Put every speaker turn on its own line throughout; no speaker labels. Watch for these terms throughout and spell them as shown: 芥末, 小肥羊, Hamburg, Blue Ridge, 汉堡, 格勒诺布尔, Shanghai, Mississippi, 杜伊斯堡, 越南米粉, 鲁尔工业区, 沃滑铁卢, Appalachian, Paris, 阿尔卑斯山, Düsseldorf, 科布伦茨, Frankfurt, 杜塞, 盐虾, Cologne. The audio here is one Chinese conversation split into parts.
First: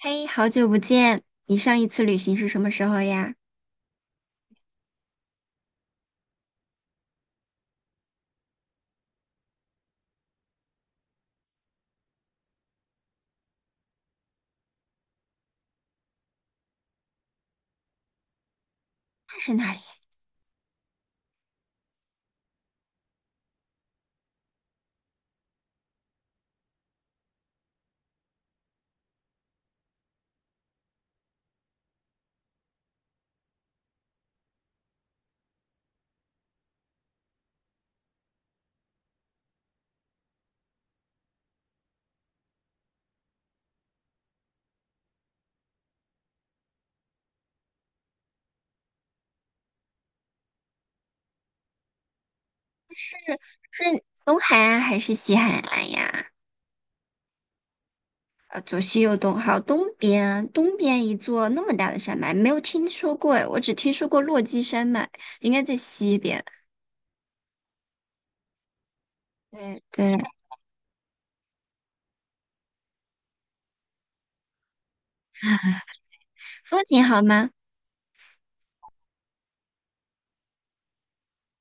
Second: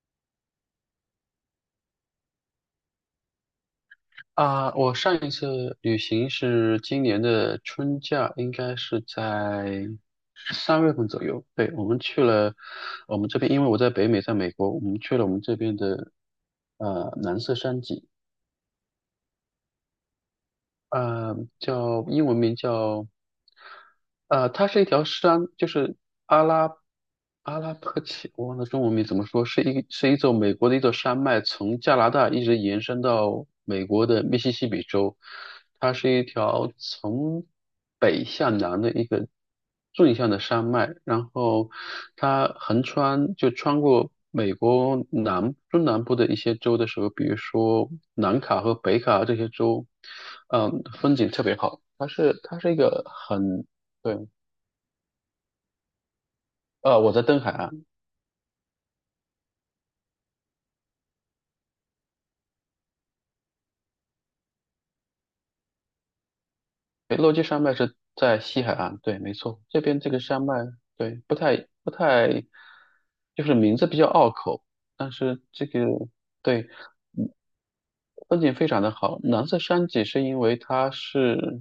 嘿，好久不见！你上一次旅行是什么时候呀？
啊，我上一次旅行是今年的春假，应该是在3月份左右。对，我们去了我们这边，因为我在北美，在美国，我们去了我们这边的蓝色山脊，
那是哪里？
叫英文名叫它是一条山，就是阿拉阿拉伯奇，我忘了中文名怎么说，是美国的一座山脉，从加拿大一直延伸到美国的密西西比州。它是一条从北向南的一个纵向的山脉，然后它横穿就穿过美国中南部的一些州的时候，比如说南卡和北卡这些州，风景特别好。它是一个
是
很。
是
对。
东海岸还是西海岸呀？
我在东海岸。
左西右东，好，东边，东边一座那么大的山脉，没有听说过诶，我只听说过落基山脉，应该在西边。
对，落基山脉是在西海岸，对，没错，这
对
边这
对，
个山脉。对，不太，就是名字比较拗口，但是这个。对，
风景好吗？
风景非常的好。蓝色山脊是因为它是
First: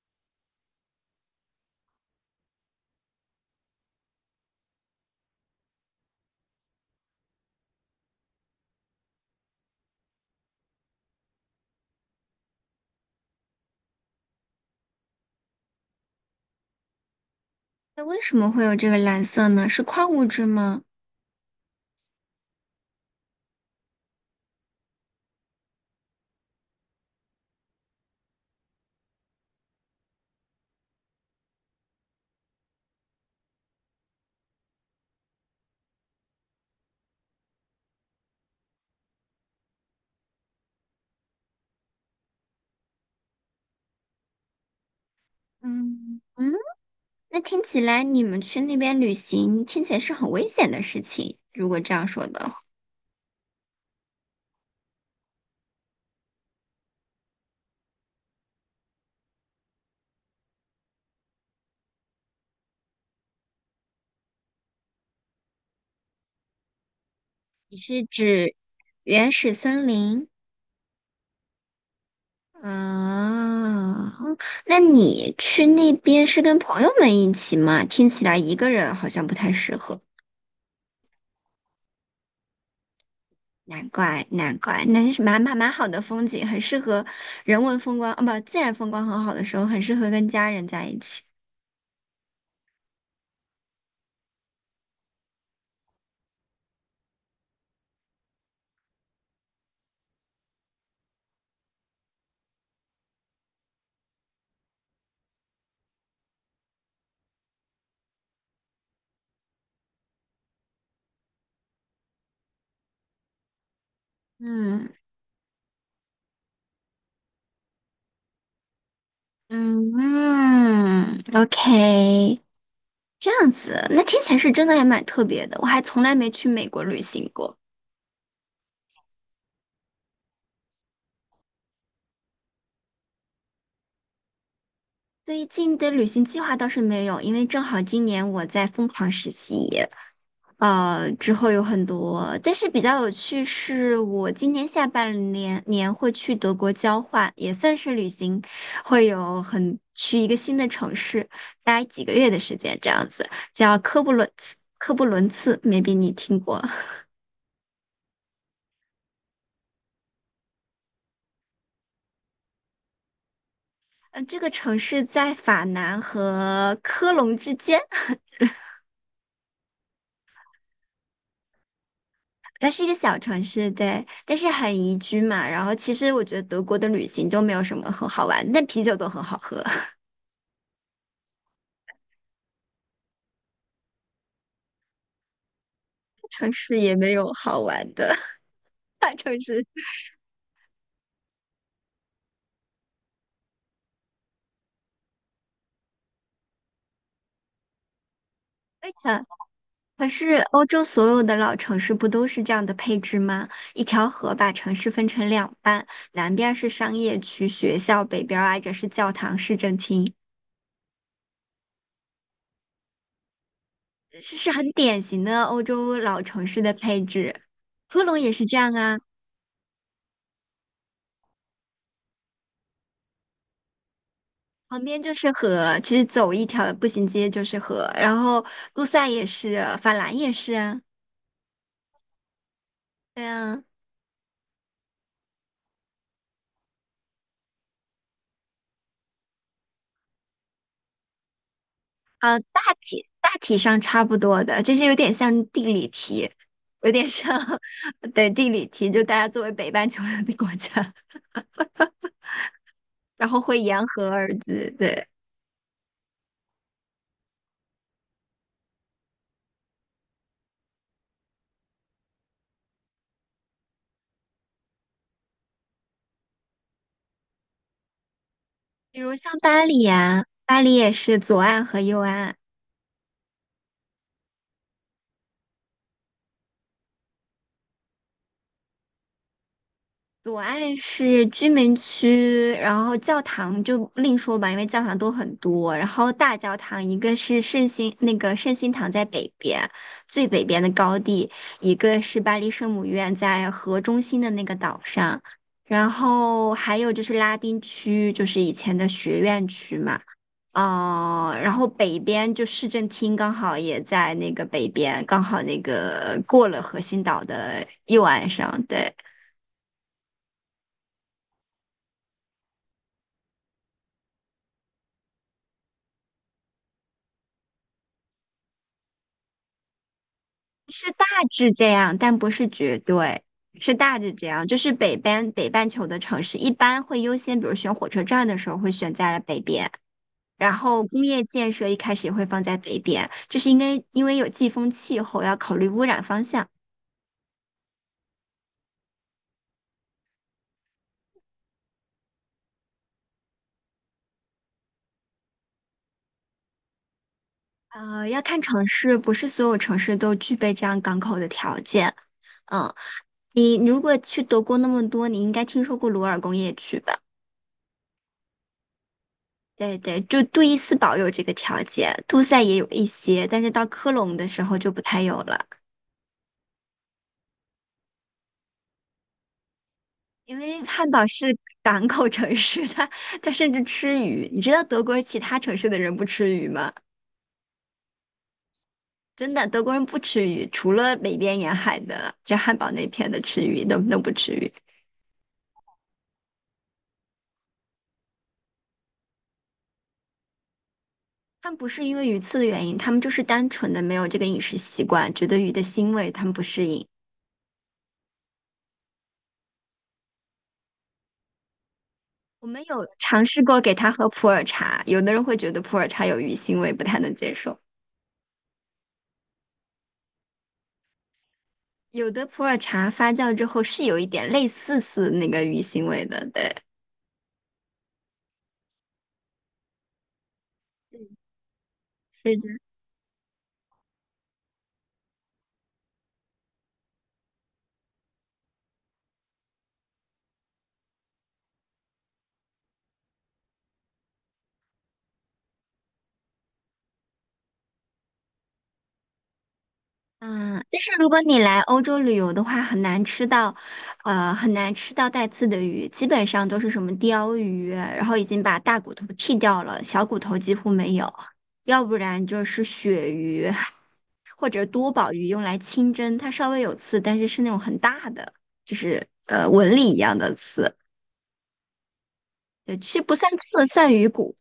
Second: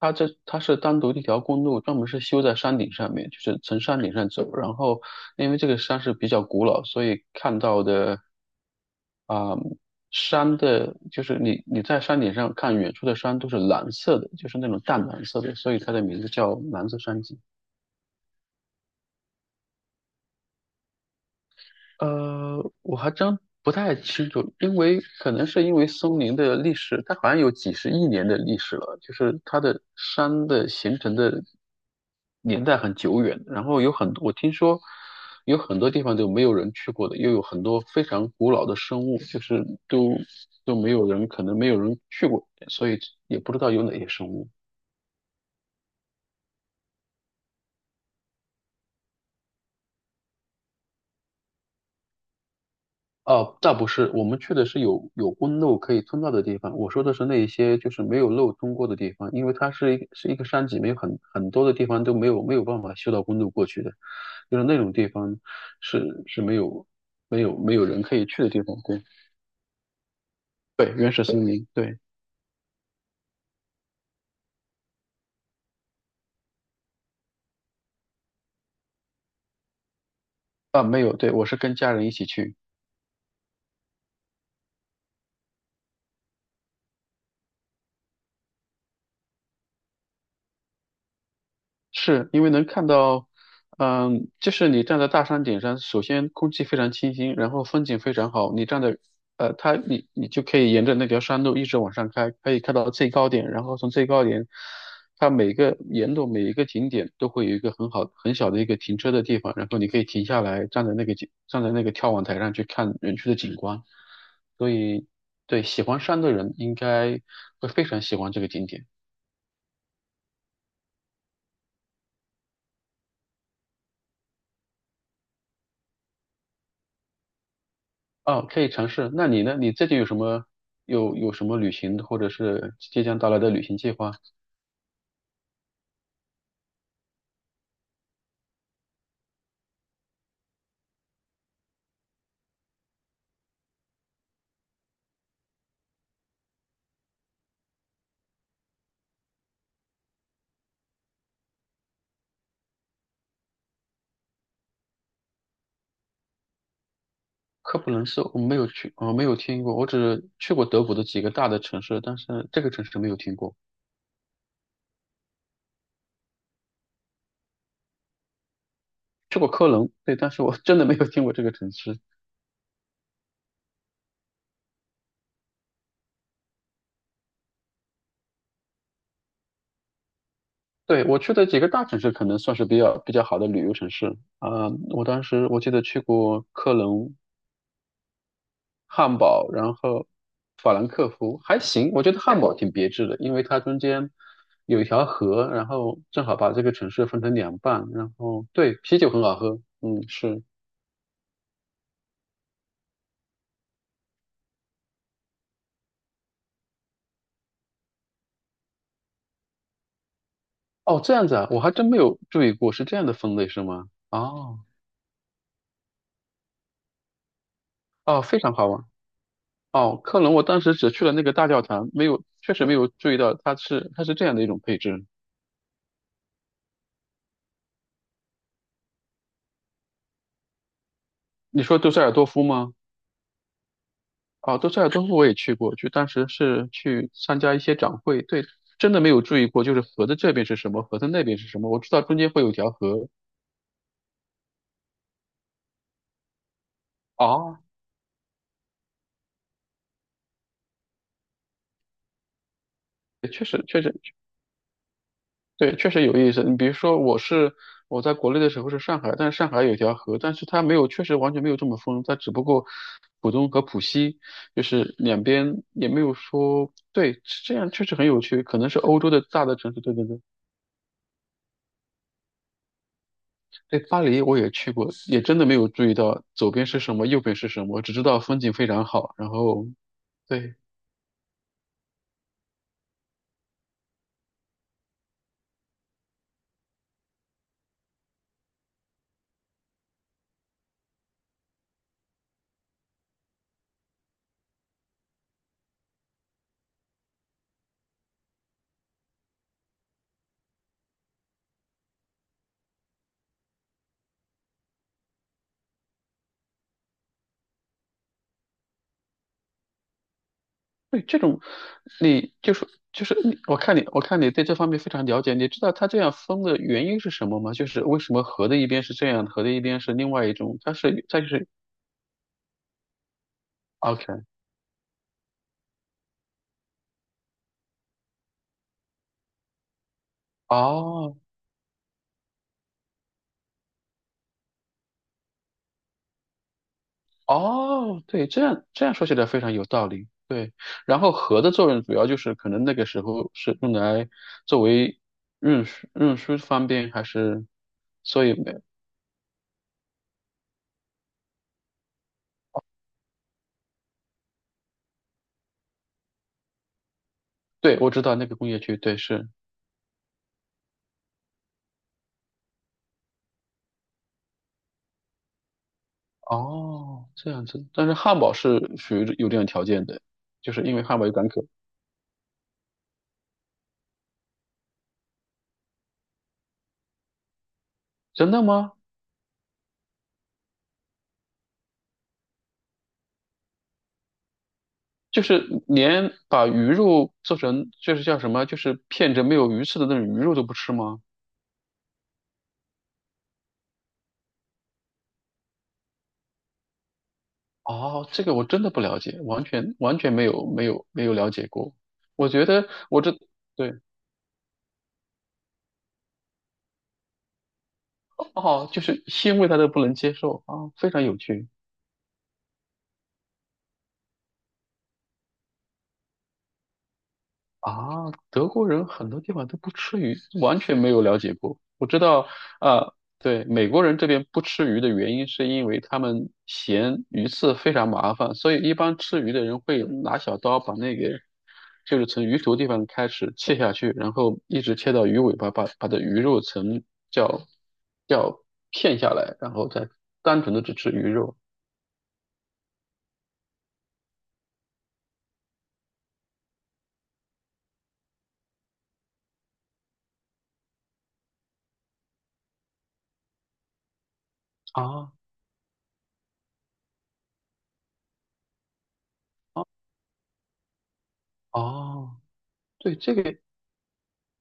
它这它是单独的一条公路，专门是修在山顶上面，就是从山顶上走。然后因为这个山是比较古老，所以看到的啊、山的，就是你在山顶上看远处的山都是蓝色的，就是那种淡蓝色的，所以它的名字叫蓝色山脊。
那为什么会有这个蓝色呢？是矿物质吗？
我还真不太清楚，因为可能是因为松林的历史，它好像有几十亿年的历史了，就是它的山的形成的年代很久远，然后有很多，我听说有很多地方都没有人去过的，又有很多非常古老的生物，就是都没有人，可能没有人去过，所以也不知道有哪些生物。
嗯嗯，那听起来你们去那边旅行，听起来是很危险的事情。如果这样说的话。
哦，倒不是，我们去的是有公路可以通到的地方。我说的是那一些就是没有路通过的地方，因为它是一个山脊，没有很多的地方都没有办法修到公路过去的，就是那种地方是没有没有没
你
有
是
人可以去的
指
地方。对
原始森林
对，原始森林，对
啊？那你去那边是跟朋友们一起吗？听起来一个人好像不太适合。
啊，没有，对我是跟家人一起去。
难怪，难怪，那是蛮好的风景，很适合人文风光，啊，不，自然风光很好的时候，很适合跟家人在一起。
是因为能看到，就是你站在大山顶上，首先空气非常清新，然后风景非常好。你站在，你就可以沿着那条山路一直往上开，可以看到最高点，然后从最高点，它每个沿路每一个景点都会有一个很好很小的一个停车的地方，然后你可以停下来，站在那个眺望台上去看园区的景观。所
嗯
以，对喜欢山的人应该会非常喜欢这个景点。
嗯嗯，OK,这样子，那听起来是真的还蛮特别的，我还从来没去美国旅行过。
哦，可以尝试。那你呢？你最近有什么旅行，或者是即将到来的旅行计划？
最近的旅行计划倒是没有，因为正好今年我在疯狂实习，之后有很多。但是比较有趣是，我今年下半年年会去德国交换，也算是旅行，会有很去一个新的城市待几个月的时间，这样子叫科布伦茨。科布伦茨，maybe 你听过？
科普伦斯我没有去，我没有听过，我只去过德国的几个大的城市，但是这个城市没有听过。
嗯，这个城市在法南和科隆之间。
去过科隆，对，但是我 真的没有听过这个城市。
它是一个小城市，对，但是很宜居嘛。然后其实我觉得德国的旅行都没有什么很好玩，但啤酒都很好喝，
对，我去的几个大城市可能算是比较好的旅游城市啊，我当时我记得去过
城
科
市也没
隆，
有好玩的 大
汉
城
堡，
市。
然后法兰克福还行，我觉得汉堡挺别致的，因为它中间有一条河，然后正好把这个城市分成两半，然后对，
非
啤酒很
常。
好喝，
可
嗯，
是
是，
欧洲所有的老城市不都是这样的配置吗？一条河把城市分成两半，南边儿是商业区、学校，北边儿挨着是教堂、市政厅，
哦，这样子啊，我还真没有注意过是这样的分类是吗？
是
哦，
很典型的欧洲老城市的配置。科隆
哦，
也
非
是
常
这
好
样
玩，
啊。
哦，科隆我当时只去了那个大教堂，没有，确实没有注意到它是这样的一种配
旁边
置。
就是河，其实走一条步行街就是河，然后路赛也是，法兰也是啊，
你说杜塞尔多夫吗？
对啊，
啊，都塞尔多夫我也去过，就当时是去参加一些展会，对，真的没有注意过，就是河的这边是什么，河的那边是什么，我知道中间
啊，
会有
大
条
体
河
大体上差不多的，这些有点像地理题，有点像
啊，
对地理题，就大家作为北半球的国家，然
对
后
确
会
实确
沿
实
河而居，对，
对，确实有意思。你比如说，我在国内的时候是上海，但是上海有条河，但是它没有，确实完全没有这么疯，它只不过浦东和浦西就是两边也没有说，对，这样确实很有趣，可能是
比
欧洲
如
的
像
大的
巴
城市，
黎
对对对。
啊，巴黎也是左岸和右岸啊。
对，巴黎我也去过，也真的没有注意到左边是什么，右边是什么，只知道风景非常好。然后，
左
对
岸是居民区，然后教堂就另说吧，因为教堂都很多。然后大教堂一个是圣心那个圣心堂在北边，最北边的高地，一个是巴黎圣母院在河中心的那个岛上，然后还有就是拉丁区，就是以前的学院区嘛。哦，然后北边就市政厅刚好也在那个北边，刚好那个过了核心岛的右岸上，对。
对，这种你就是你我看你对这方面非常了解，你知道它这样分的原因是什么吗？就是为什么河的一边是这样，河的一边是另外一种？它
是大
是它就是
致这样，但不是绝对，是大致
OK。
这样。就是北边北半球的城市一般会优先，比如选火车站的时候会选在了北边，然后工
哦。
业建设一开始也会放在北边，这是因为有季风气候，要考虑污染方向。
哦，对，这样说起来非常有道理。对，然后核的作用主要就是可能那个时候是用来作为运输方便，还是
要
所以
看
没，
城市，不是所有城市都具备这样港口的条件。嗯，你如果去德国那么多，你应该听说过鲁尔工业区吧？
对，我知道那个工业区，对，是
对对，就杜伊斯堡有这个条件，杜塞也有一些，但是到科隆的时候就不太有了，
哦，这样子。但是汉堡是属于有这样条件的，
因
就是
为
因为
汉
汉
堡
堡有港
是
口。
港口城市，它甚至吃鱼。你知道德国其他城市的人不吃鱼吗？
真的吗？
真的，德国人不吃鱼，除了北边沿海的，就汉堡那片的吃鱼，都不吃鱼。
就是连把鱼肉做成就是叫什么，就是片着没有鱼刺的那种鱼肉都不吃吗？
他们不是因为鱼刺的原因，他们就是单纯的没有这个饮食习惯，觉得鱼的腥味他们不适应。
哦，这个我真的不了解，完全没有了解过。我觉
我们
得
有
我这。
尝试过给
对，
他喝普洱茶，有的人会觉得普洱茶有鱼腥味，不太能接受。
哦，就是腥味他都不能接受啊，非常有趣。
有的普洱茶发酵之后是有一点类似那个鱼腥味的，对。
啊，德国人很多地方都不吃鱼，完全没有了解过。我知道，
是的，
啊，对，美国人这边不吃鱼的原因是因为他们嫌鱼刺非常麻烦，所以一般吃鱼的人会拿小刀把那个，就是从鱼头地方开始切下去，然后一直切到鱼尾巴，把的鱼肉层叫叫片下来，然后再单纯的
嗯，
只
但是
吃鱼
如果
肉。
你来欧洲旅游的话，很难吃到，很难吃到带刺的鱼，基本上都是什么鲷鱼啊，然后已经把大骨头剔掉了，小骨头几乎没有，要不然就是鳕鱼或者多
啊，
宝鱼用来清蒸，它稍微有刺，但是是那种很大的，纹理一样的刺，
哦，
对，
对，
其实
这
不算
个。
刺，算鱼骨。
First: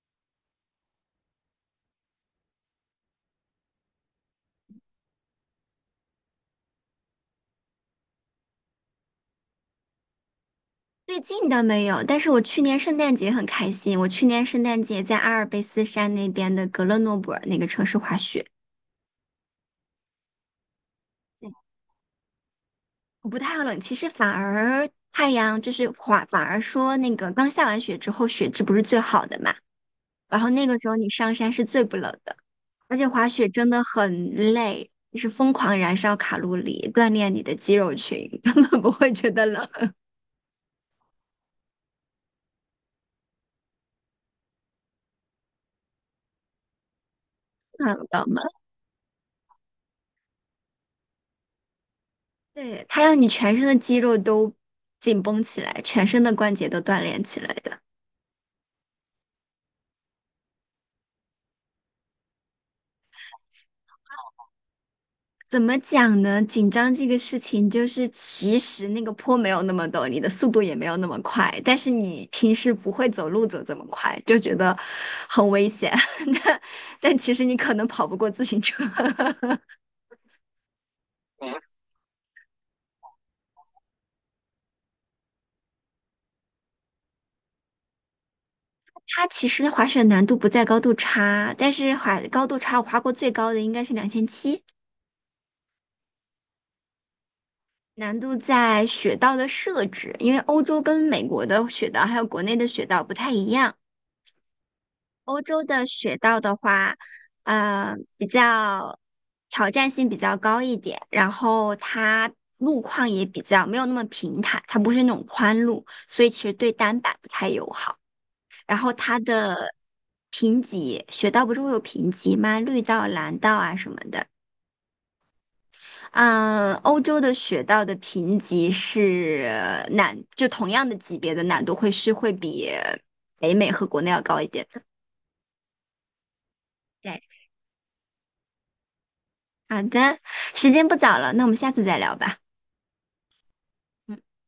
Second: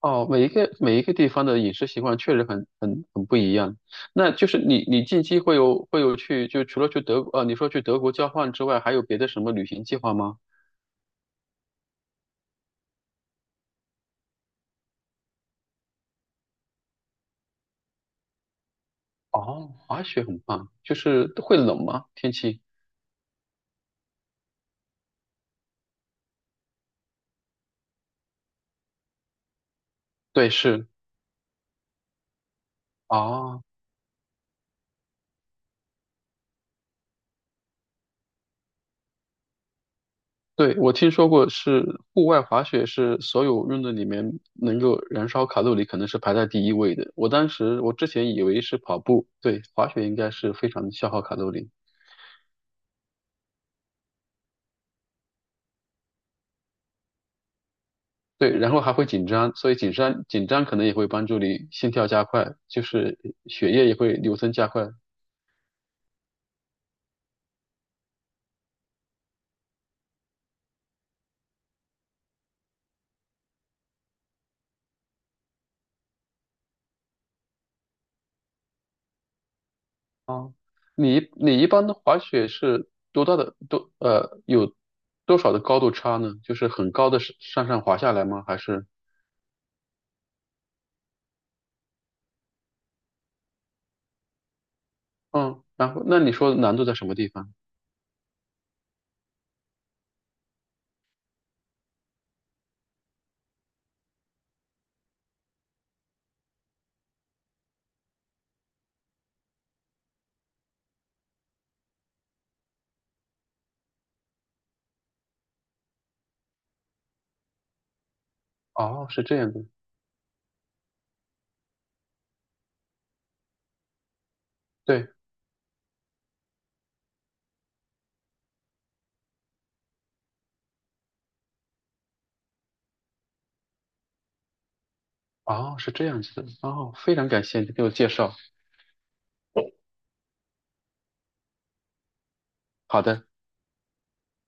哦，每一个地方的饮食习惯确实很不一样。那就是你近期会有去就除了你说去德国交换之外，还有别的什么旅行计划吗？
最近倒没有，但是我去年圣诞节很开心。我去年圣诞节在阿尔卑斯山那边的格勒诺布尔那个城市滑雪，
哦，滑雪很棒，就是
嗯，
会冷吗？天气？
我不太冷，其实反而太阳就是滑，反而说那个刚下完雪之后，雪质不是最好的嘛，然后
对，
那个
是
时候你上山是最不冷的，而且滑雪
啊，
真的很累，就是疯狂燃烧卡路里，锻炼你的肌肉群，根本不会觉得冷，
对，我听说过是户外滑雪是所有运动里面能够燃烧卡路里可能是排在第一位的。我当时我
看不
之
到
前
吗？
以为是跑步，对，滑雪应该是非常消耗卡路里。
对，它让你全身的肌肉都紧绷起来，全身的关节都锻炼起来的。
对，然后还会紧张，所以紧张可能也会帮助你心跳加快，就是血液也会流通加快。
怎么讲呢？紧张这个事情，就是其实那个坡没有那么陡，你的速度也没有那么快，但是你平时不会走路走这么快，就觉得很危险。但但其实你可能跑不过自行车。
哦，你一般的滑雪是多大的有多少的高度差呢？就是很高的上上上滑下来吗？还是
它其实滑雪难度不在高度差，但是滑高度差，我滑过最高的应该是2700，
嗯，然后那你说难度在什么地方？
难度在雪道的设置，因为欧洲跟美国的雪道还有国内的雪道不太一样。欧洲的雪道的话，比较挑战性比较高一点，然后它路况也比较没有那么平坦，它不是那种宽路，所以其实对单板不太友好。然后
哦，
它
是这样的，
的评级，雪道不是会有评级吗？绿道、蓝道啊什么的。
对，
嗯，欧洲的雪道的评级是难，就同样的级别的难度会是会比北美和国内要高一点的。
哦，是这样子的，哦，非
对，
常感谢你给我介绍，
好的，时间不早了，那我们下次再聊吧。
好的。
嗯